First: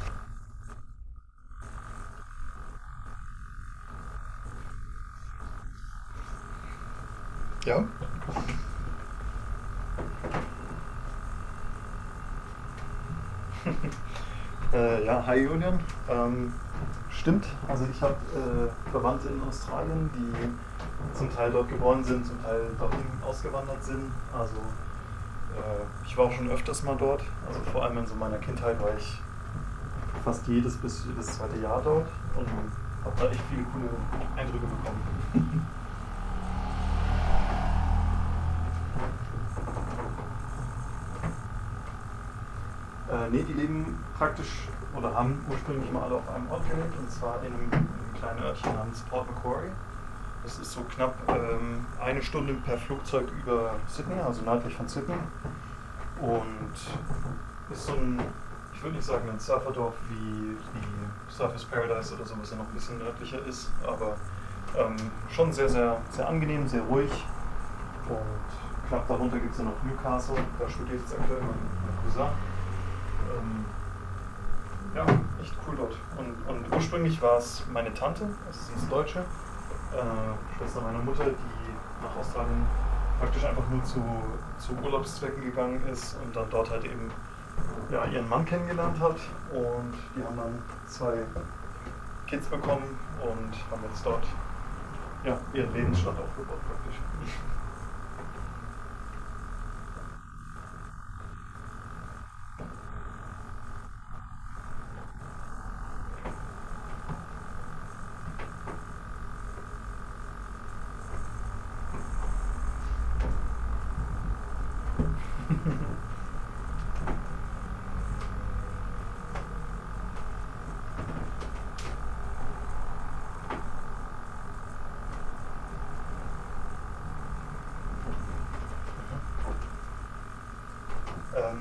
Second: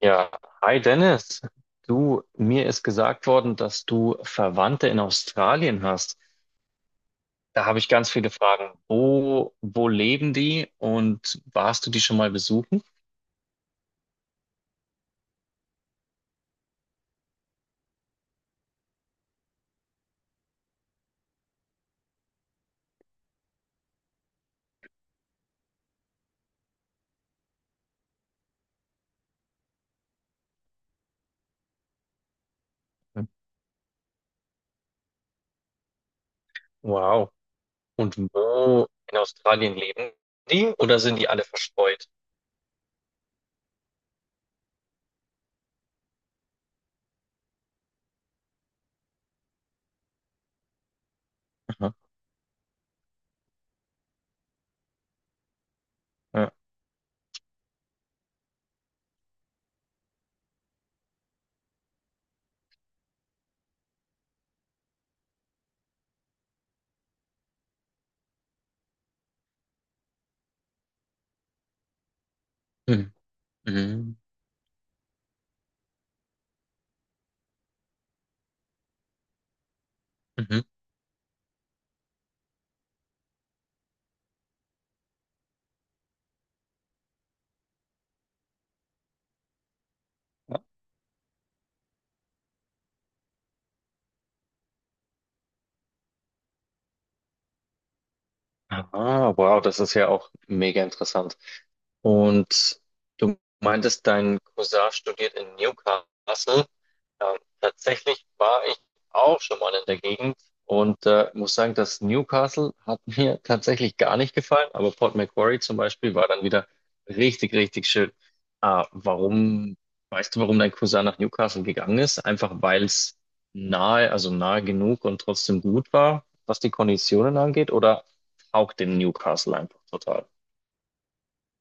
Ja, hi Dennis. Du, mir ist gesagt worden, dass du Verwandte in Australien hast. Da habe Ja. ich ganz viele Fragen. Wo leben die und warst du die schon mal besuchen? Ja, Hi Julian. Ähm, stimmt, also ich habe Verwandte in Australien, die zum Teil dort geboren sind, zum Teil dorthin ausgewandert sind. Also ich war auch schon öfters mal dort. Also vor allem in so meiner Kindheit war ich fast jedes bis jedes zweite Jahr dort und habe da echt viele coole Eindrücke bekommen. Wow. Und wo in Australien leben die oder sind die alle verstreut? Nee, die leben praktisch oder haben ursprünglich mal alle auf einem Ort gelebt, und zwar in einem kleinen Örtchen namens Port Macquarie. Es ist so knapp Aha. eine Stunde per Flugzeug über Sydney, also nördlich von Sydney. Ja. Und ist so ein, ich würde nicht sagen ein Surferdorf wie, wie Surfers Paradise oder so, was ja noch ein bisschen nördlicher ist, aber ähm, schon sehr, sehr, sehr angenehm, sehr ruhig. Und knapp darunter gibt es ja noch Newcastle, da studiert jetzt aktuell mein Cousin. Mhm. Ähm, Mhm. ja, echt cool dort. Und ursprünglich war es meine Tante, das ist eine Deutsche, Mhm. Schwester meiner Mutter, die nach Australien praktisch einfach nur zu Urlaubszwecken gegangen ist und dann dort halt eben ja, ihren Mann kennengelernt hat. Und die haben dann zwei Kids bekommen und haben jetzt dort ja, ihren Lebensstand aufgebaut praktisch. Ah, wow, das ist ja auch mega interessant. Und du meintest, dein Cousin studiert in Newcastle. Tatsächlich war ich auch schon mal in der Gegend und muss sagen, das Newcastle hat mir tatsächlich gar nicht gefallen, aber Port Macquarie zum Beispiel war dann wieder richtig, richtig schön. Ah, weißt du, warum dein Cousin nach Newcastle gegangen ist? Einfach weil es nahe, also nahe genug und trotzdem gut war, was die Konditionen angeht, oder? Taugt dem Newcastle einfach total. Ähm,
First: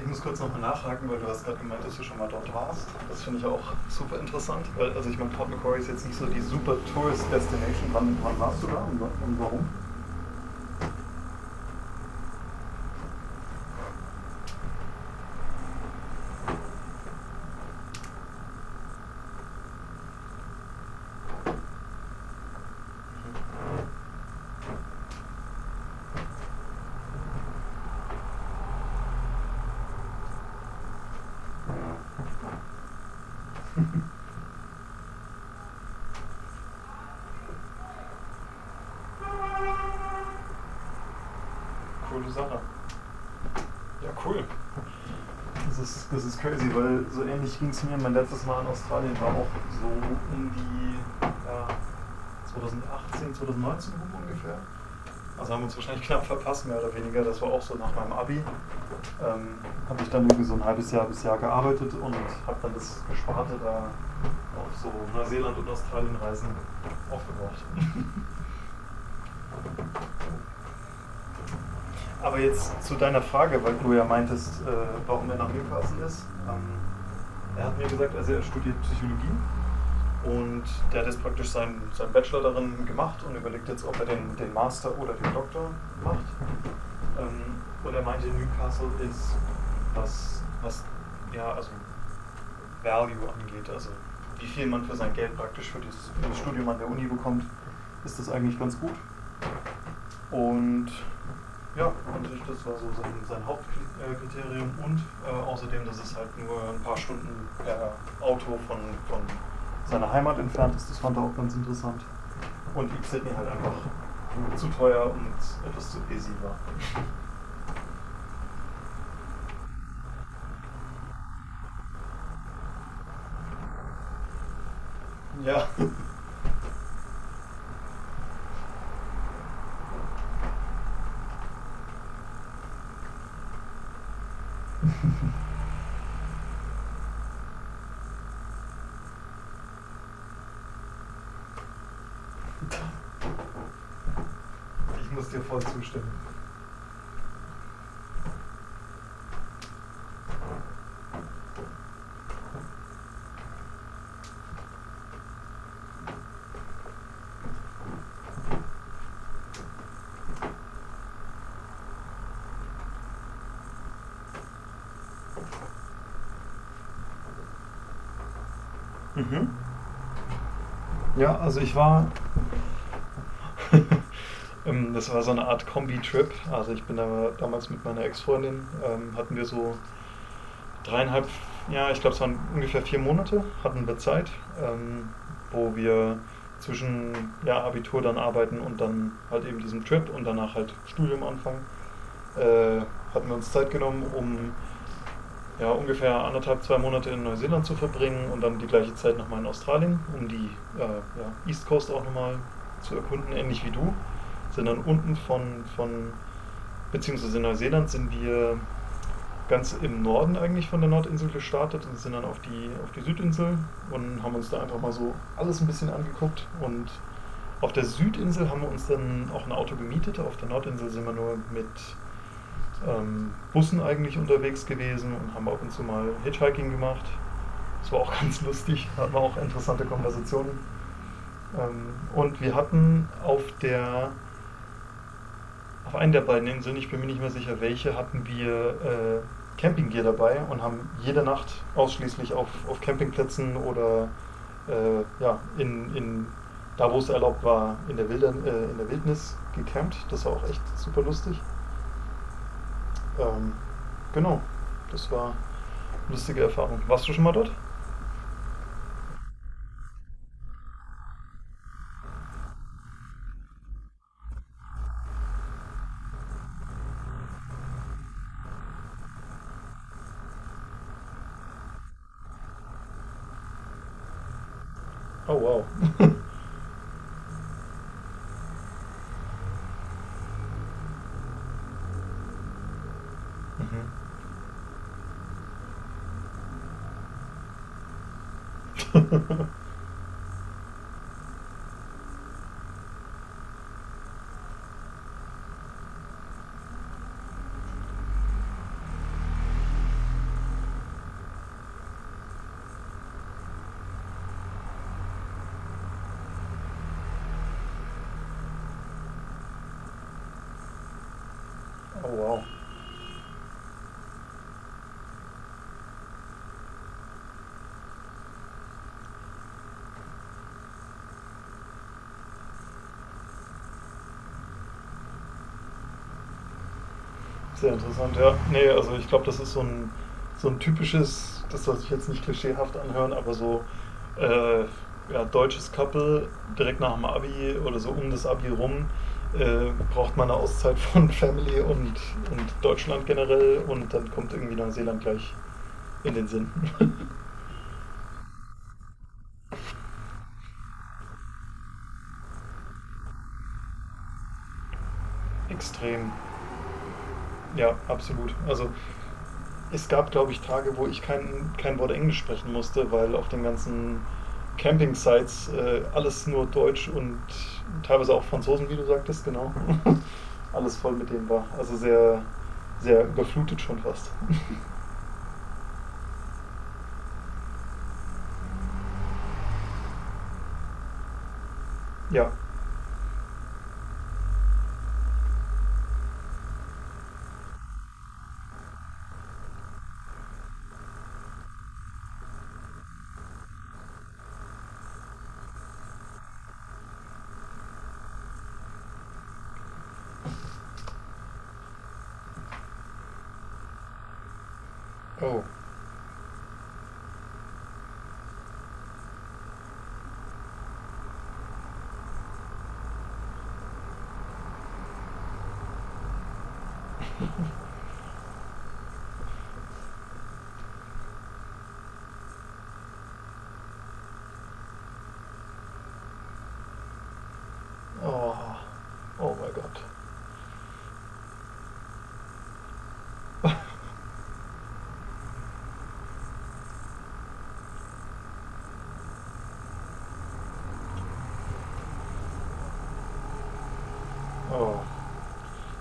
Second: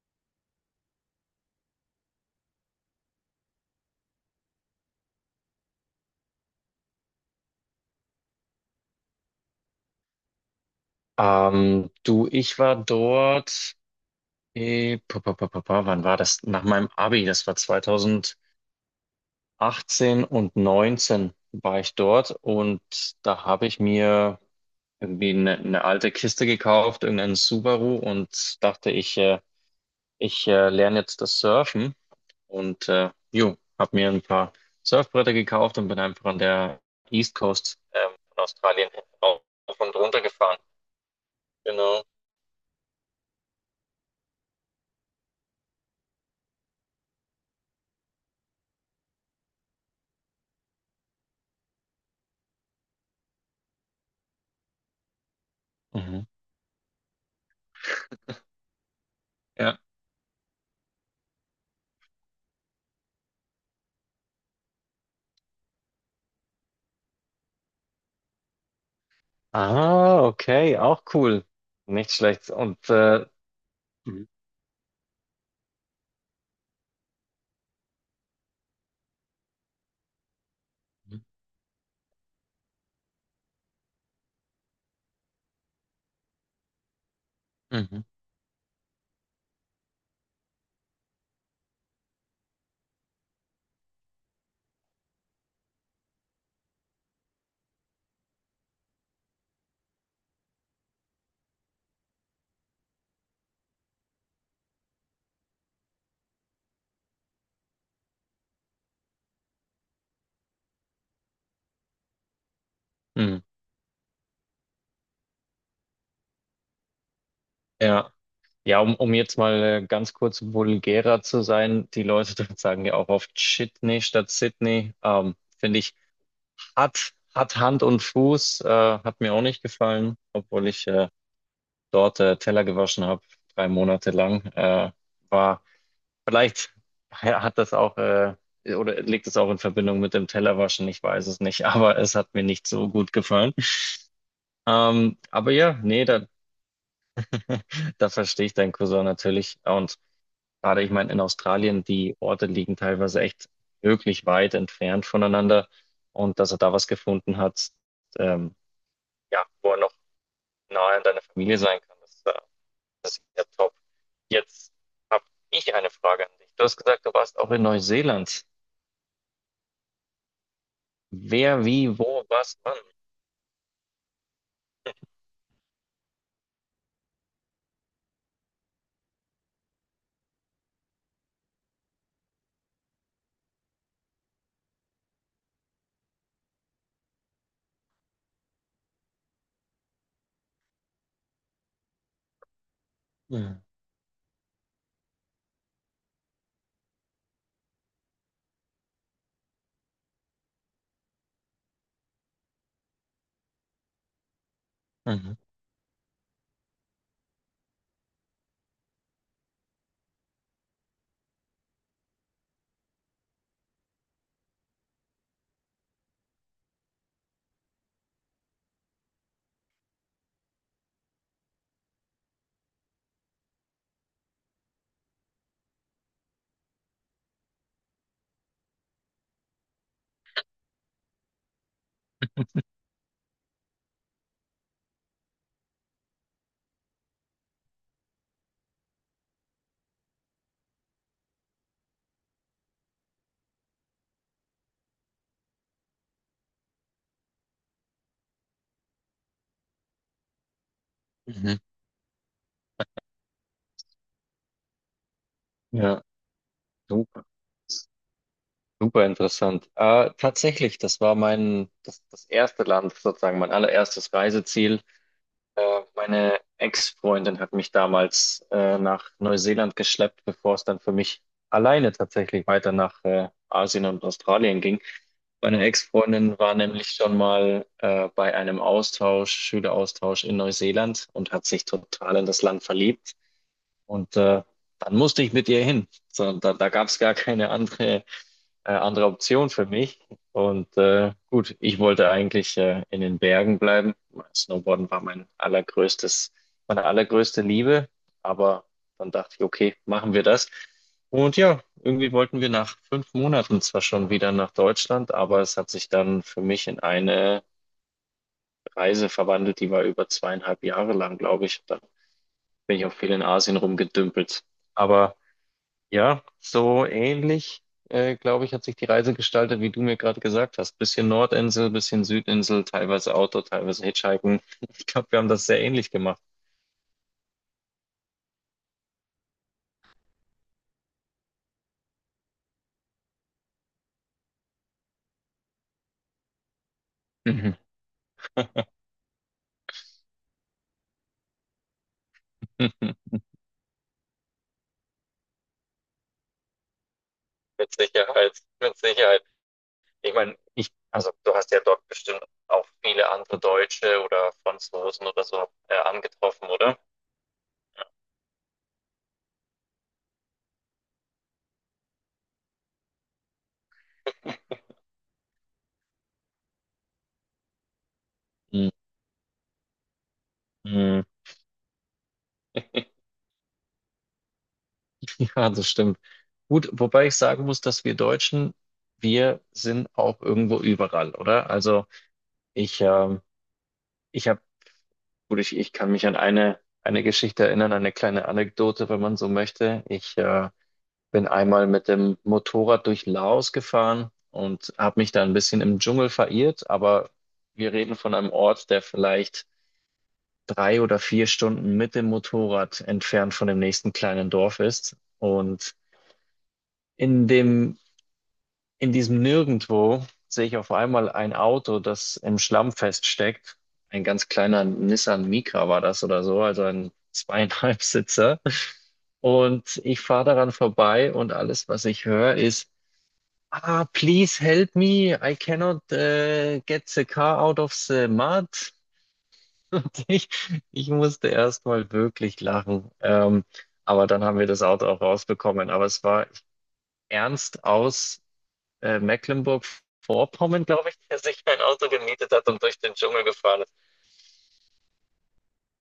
ich muss kurz nochmal nachhaken, weil du hast gerade gemeint, dass du schon mal dort warst. Das finde ich auch super interessant, weil, also ich meine, Port Macquarie ist jetzt nicht so die super Tourist Destination. Wann warst du da und warum? Du, ich war dort, wann war das? Nach meinem Abi, das war 2018 und 19 war ich dort und da habe ich mir irgendwie eine alte Kiste gekauft, irgendeinen Subaru und dachte, ich lerne jetzt das Surfen Ja, und jo, habe mir ein paar Surfbretter gekauft und bin einfach an der East Coast von Australien rauf und runter gefahren. Genau. coole Sache. Ja, cool. Das ist crazy, weil so ähnlich ging es mir. Mein letztes Mal in Australien war auch so um die ja, 2018, 2019 rum ungefähr. Also haben wir uns wahrscheinlich knapp Mhm. verpasst, mehr oder weniger. Das war auch so nach meinem Abi. Ähm, Ja. habe ich dann irgendwie so ein halbes Jahr bis Jahr gearbeitet und habe dann das Gesparte da auf so Neuseeland- und Australienreisen aufgebraucht. Ah, okay, auch cool. Nicht Aber schlecht. Und jetzt zu deiner Frage, weil du ja mhm. meintest, warum er nach Newcastle ist. Er hat mir gesagt, also er studiert Psychologie. Und der hat jetzt praktisch seinen Bachelor darin gemacht und überlegt jetzt, ob er den Master oder den Doktor macht. Und er Mhm. meinte, Newcastle ist, was, was ja, also Value angeht, also wie viel man für sein Geld praktisch für, dieses, für das Studium an der Uni bekommt, ist das eigentlich ganz gut. Und ja, und das war so sein Hauptkriterium. Und außerdem, dass es halt nur ein paar Stunden per Auto von seiner Heimat entfernt ist, das fand er auch ganz interessant. Und Deep Sydney Mhm. halt einfach zu teuer und etwas zu busy war. Ja. Ja, um jetzt mal ganz kurz vulgärer zu sein, die Leute dort sagen ja auch oft Shitney statt Sydney. Ähm, Ja, finde ich, hat Hand und Fuß, hat mir auch nicht gefallen, obwohl ich dort Teller gewaschen habe, 3 Monate lang. War Vielleicht hat das auch, oder liegt es auch in Verbindung mit dem Tellerwaschen, ich weiß es nicht, aber es hat mir nicht so gut gefallen. ich Ähm, muss dir aber voll ja, nee, zustimmen. Da verstehe ich deinen Cousin natürlich. Und gerade, ich meine, in Australien, die Orte liegen teilweise echt wirklich weit entfernt voneinander. Und dass er da was gefunden hat, ähm, ja, wo er noch nahe an deiner Familie sein kann, das ist ja top. Jetzt habe ich eine Frage an dich. Du hast gesagt, du warst auch in Neuseeland. Mhm. Ja, also Wer, ich wie, war. wo, was, wann. Das war so eine Art Kombi-Trip. Also ich bin da damals mit meiner Ex-Freundin, hatten wir so dreieinhalb, ja, ich glaube es waren ungefähr vier Monate, hatten wir Zeit, ähm, wo wir zwischen ja, Abitur, dann arbeiten und dann halt eben diesem Trip und danach halt Studium anfangen. Äh, hatten wir uns Mhm. Zeit genommen, um ja, ungefähr anderthalb, zwei Monate in Neuseeland zu verbringen und dann die gleiche Zeit nochmal in Australien, um die ja, East Coast auch nochmal zu erkunden, ähnlich wie du. Sind dann unten Mhm. Beziehungsweise in Neuseeland sind wir ganz im Norden eigentlich von der Nordinsel gestartet und sind dann auf auf die Südinsel und haben uns da einfach mal so alles ein bisschen angeguckt, und auf der Südinsel haben wir uns dann auch ein Auto gemietet, auf der Nordinsel sind wir nur mit Bussen eigentlich unterwegs gewesen und haben ab und zu mal Hitchhiking gemacht, das war auch ganz lustig, hatten wir auch interessante Konversationen. Und wir hatten auf der, auf einen der beiden Inseln, ich bin mir nicht mehr sicher welche, hatten wir Campinggear dabei und haben jede Nacht ausschließlich auf Campingplätzen oder ja, da wo es erlaubt war, in der, Wilder, in der Wildnis gecampt. Das war auch echt super lustig. Mhm. Ähm, genau, das war eine Ja, lustige Erfahrung. Warst du super, schon mal dort? super interessant. Tatsächlich, das war das erste Land, sozusagen mein allererstes Reiseziel. Meine Ex-Freundin hat mich damals nach Neuseeland geschleppt, bevor es dann für mich alleine tatsächlich weiter nach Asien und Australien ging. Oh Meine wow. Ex-Freundin war nämlich schon mal bei einem Austausch, Schüleraustausch in Neuseeland und hat sich total in das Land verliebt. Mhm. Und dann musste ich mit ihr hin. So, da gab es gar keine andere Option für mich. Und gut, ich wollte eigentlich in den Bergen bleiben. Snowboarden war mein allergrößtes, meine allergrößte Liebe. Aber dann dachte ich, okay, machen wir das. Und ja, irgendwie wollten wir nach 5 Monaten zwar schon wieder nach Deutschland, aber es hat sich dann für mich in eine Reise verwandelt, die war über 2,5 Jahre lang, glaube ich. Da Oh wow. bin ich auch viel in Asien rumgedümpelt. Aber ja, so ähnlich, glaube ich, hat sich die Reise gestaltet, wie du mir gerade gesagt hast. Bisschen Nordinsel, bisschen Südinsel, teilweise Auto, teilweise Hitchhiken. Ich glaube, wir haben das sehr ähnlich gemacht. Sehr interessant, ja. Nee, also ich glaube, das ist so ein typisches, das soll sich jetzt nicht klischeehaft anhören, aber so äh, ja, deutsches Couple direkt nach dem Mhm. Abi oder so um das Abi rum, braucht man eine Auszeit von Family und Deutschland generell, und dann kommt irgendwie Neuseeland gleich in den Sinn. Mit Sicherheit, mit Sicherheit. Ich meine, also du hast ja dort bestimmt auch viele andere Deutsche oder Franzosen oder so Extrem, angetroffen, oder? ja, absolut. Also es gab, glaube ich, Tage, wo ich kein Wort Englisch sprechen musste, weil auf den ganzen Camping-Sites alles nur Deutsch und teilweise auch Franzosen, wie du sagtest, genau. alles voll Mhm. mit denen war. Also sehr, sehr überflutet schon fast. Ja, das stimmt. Gut, wobei ich sagen muss, dass wir Deutschen, wir sind auch irgendwo überall, oder? Also ja. ich, ähm, Ich habe, gut, ich kann mich an eine Geschichte erinnern, eine kleine Anekdote, wenn man so möchte. Ich bin einmal mit dem Motorrad durch Laos gefahren und habe mich da ein bisschen im Dschungel verirrt, aber wir reden von einem Ort, der vielleicht 3 oder 4 Stunden mit dem Motorrad entfernt von dem nächsten kleinen Dorf ist. Oh. Und in dem In diesem Nirgendwo sehe ich auf einmal ein Auto, das im Schlamm feststeckt. Ein ganz kleiner Nissan Micra war das oder so, also ein zweieinhalb Sitzer. Und ich fahre daran vorbei und alles, was ich höre, ist: Ah, please help me. I cannot get the car out of the Oh. mud. Oh mein Gott. Und ich musste erst mal wirklich lachen. Aber dann haben wir das Auto auch rausbekommen. Aber es war ernst aus Mecklenburg-Vorpommern, glaube ich, der sich ein Auto gemietet hat und durch den Dschungel gefahren ist. Oh.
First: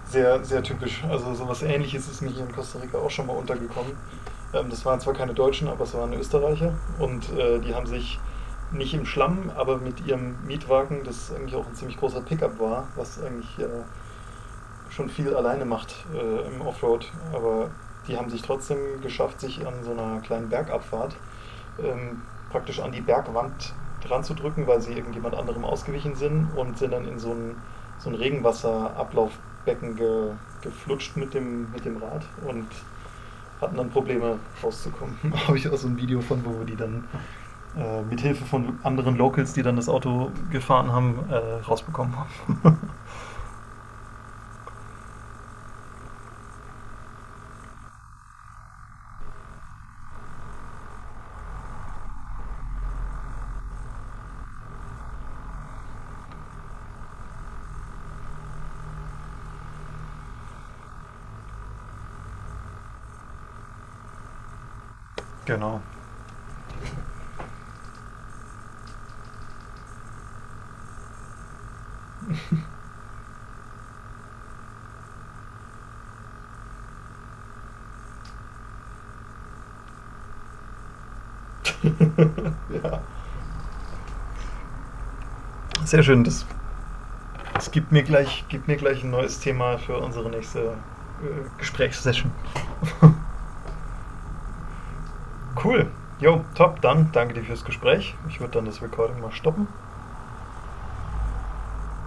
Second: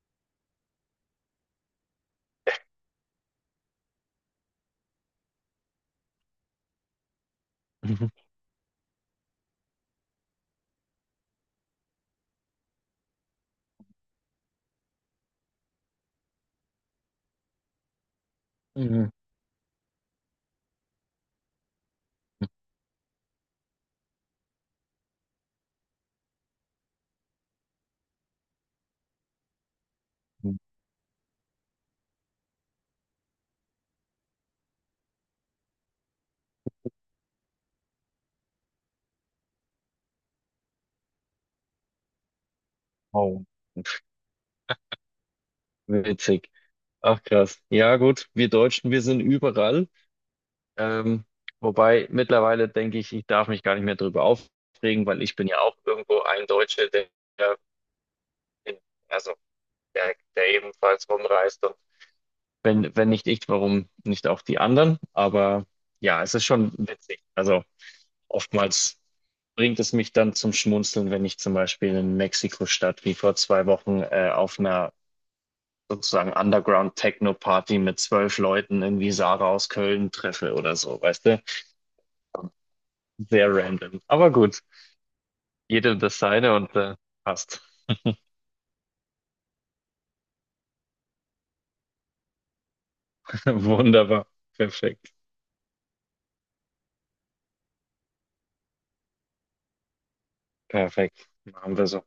Sehr, sehr typisch. Also so was ähnliches ist mir hier in Costa Rica auch schon mal untergekommen. Das waren zwar keine Deutschen, aber es waren Österreicher, und die haben sich nicht im Schlamm, aber mit ihrem Mietwagen, das eigentlich auch ein ziemlich großer Pickup war, was eigentlich schon viel alleine macht im Offroad, aber die haben sich trotzdem Mhm. geschafft, sich an so einer kleinen Bergabfahrt ähm, praktisch an die Bergwand dran zu drücken, weil sie irgendjemand anderem ausgewichen sind und sind dann in so ein Regenwasserablaufbecken ge-, Mhm. geflutscht mit mit dem Rad und hatten dann Probleme rauszukommen. Habe ich auch so ein Video von, wo wir die dann mit Hilfe von anderen Locals, die dann das Auto gefahren haben, rausbekommen haben. Wow, witzig. Ach krass. Ja gut, wir Deutschen, wir sind überall. Ähm, wobei mittlerweile denke ich, ich darf mich gar nicht mehr drüber aufregen, weil ich bin ja auch irgendwo ein Deutscher, der, der in, also der, der ebenfalls rumreist. Und wenn nicht ich, warum nicht auch die anderen? Aber Genau. ja, es ist schon witzig. Also oftmals bringt es mich dann zum Schmunzeln, wenn ich zum Beispiel in Mexiko-Stadt wie vor 2 Wochen auf einer sozusagen Underground-Techno-Party mit 12 Leuten irgendwie Sarah aus Köln treffe oder so, weißt du? ja. Sehr random. Aber gut, jede Sehr das schön. Seine und passt. Das gibt mir gleich ein neues Thema für unsere nächste Gesprächssession. Wunderbar. Perfekt. Cool. Jo, top, dann danke dir fürs Gespräch. Ich würde dann das Recording mal stoppen. Perfekt. Machen wir so.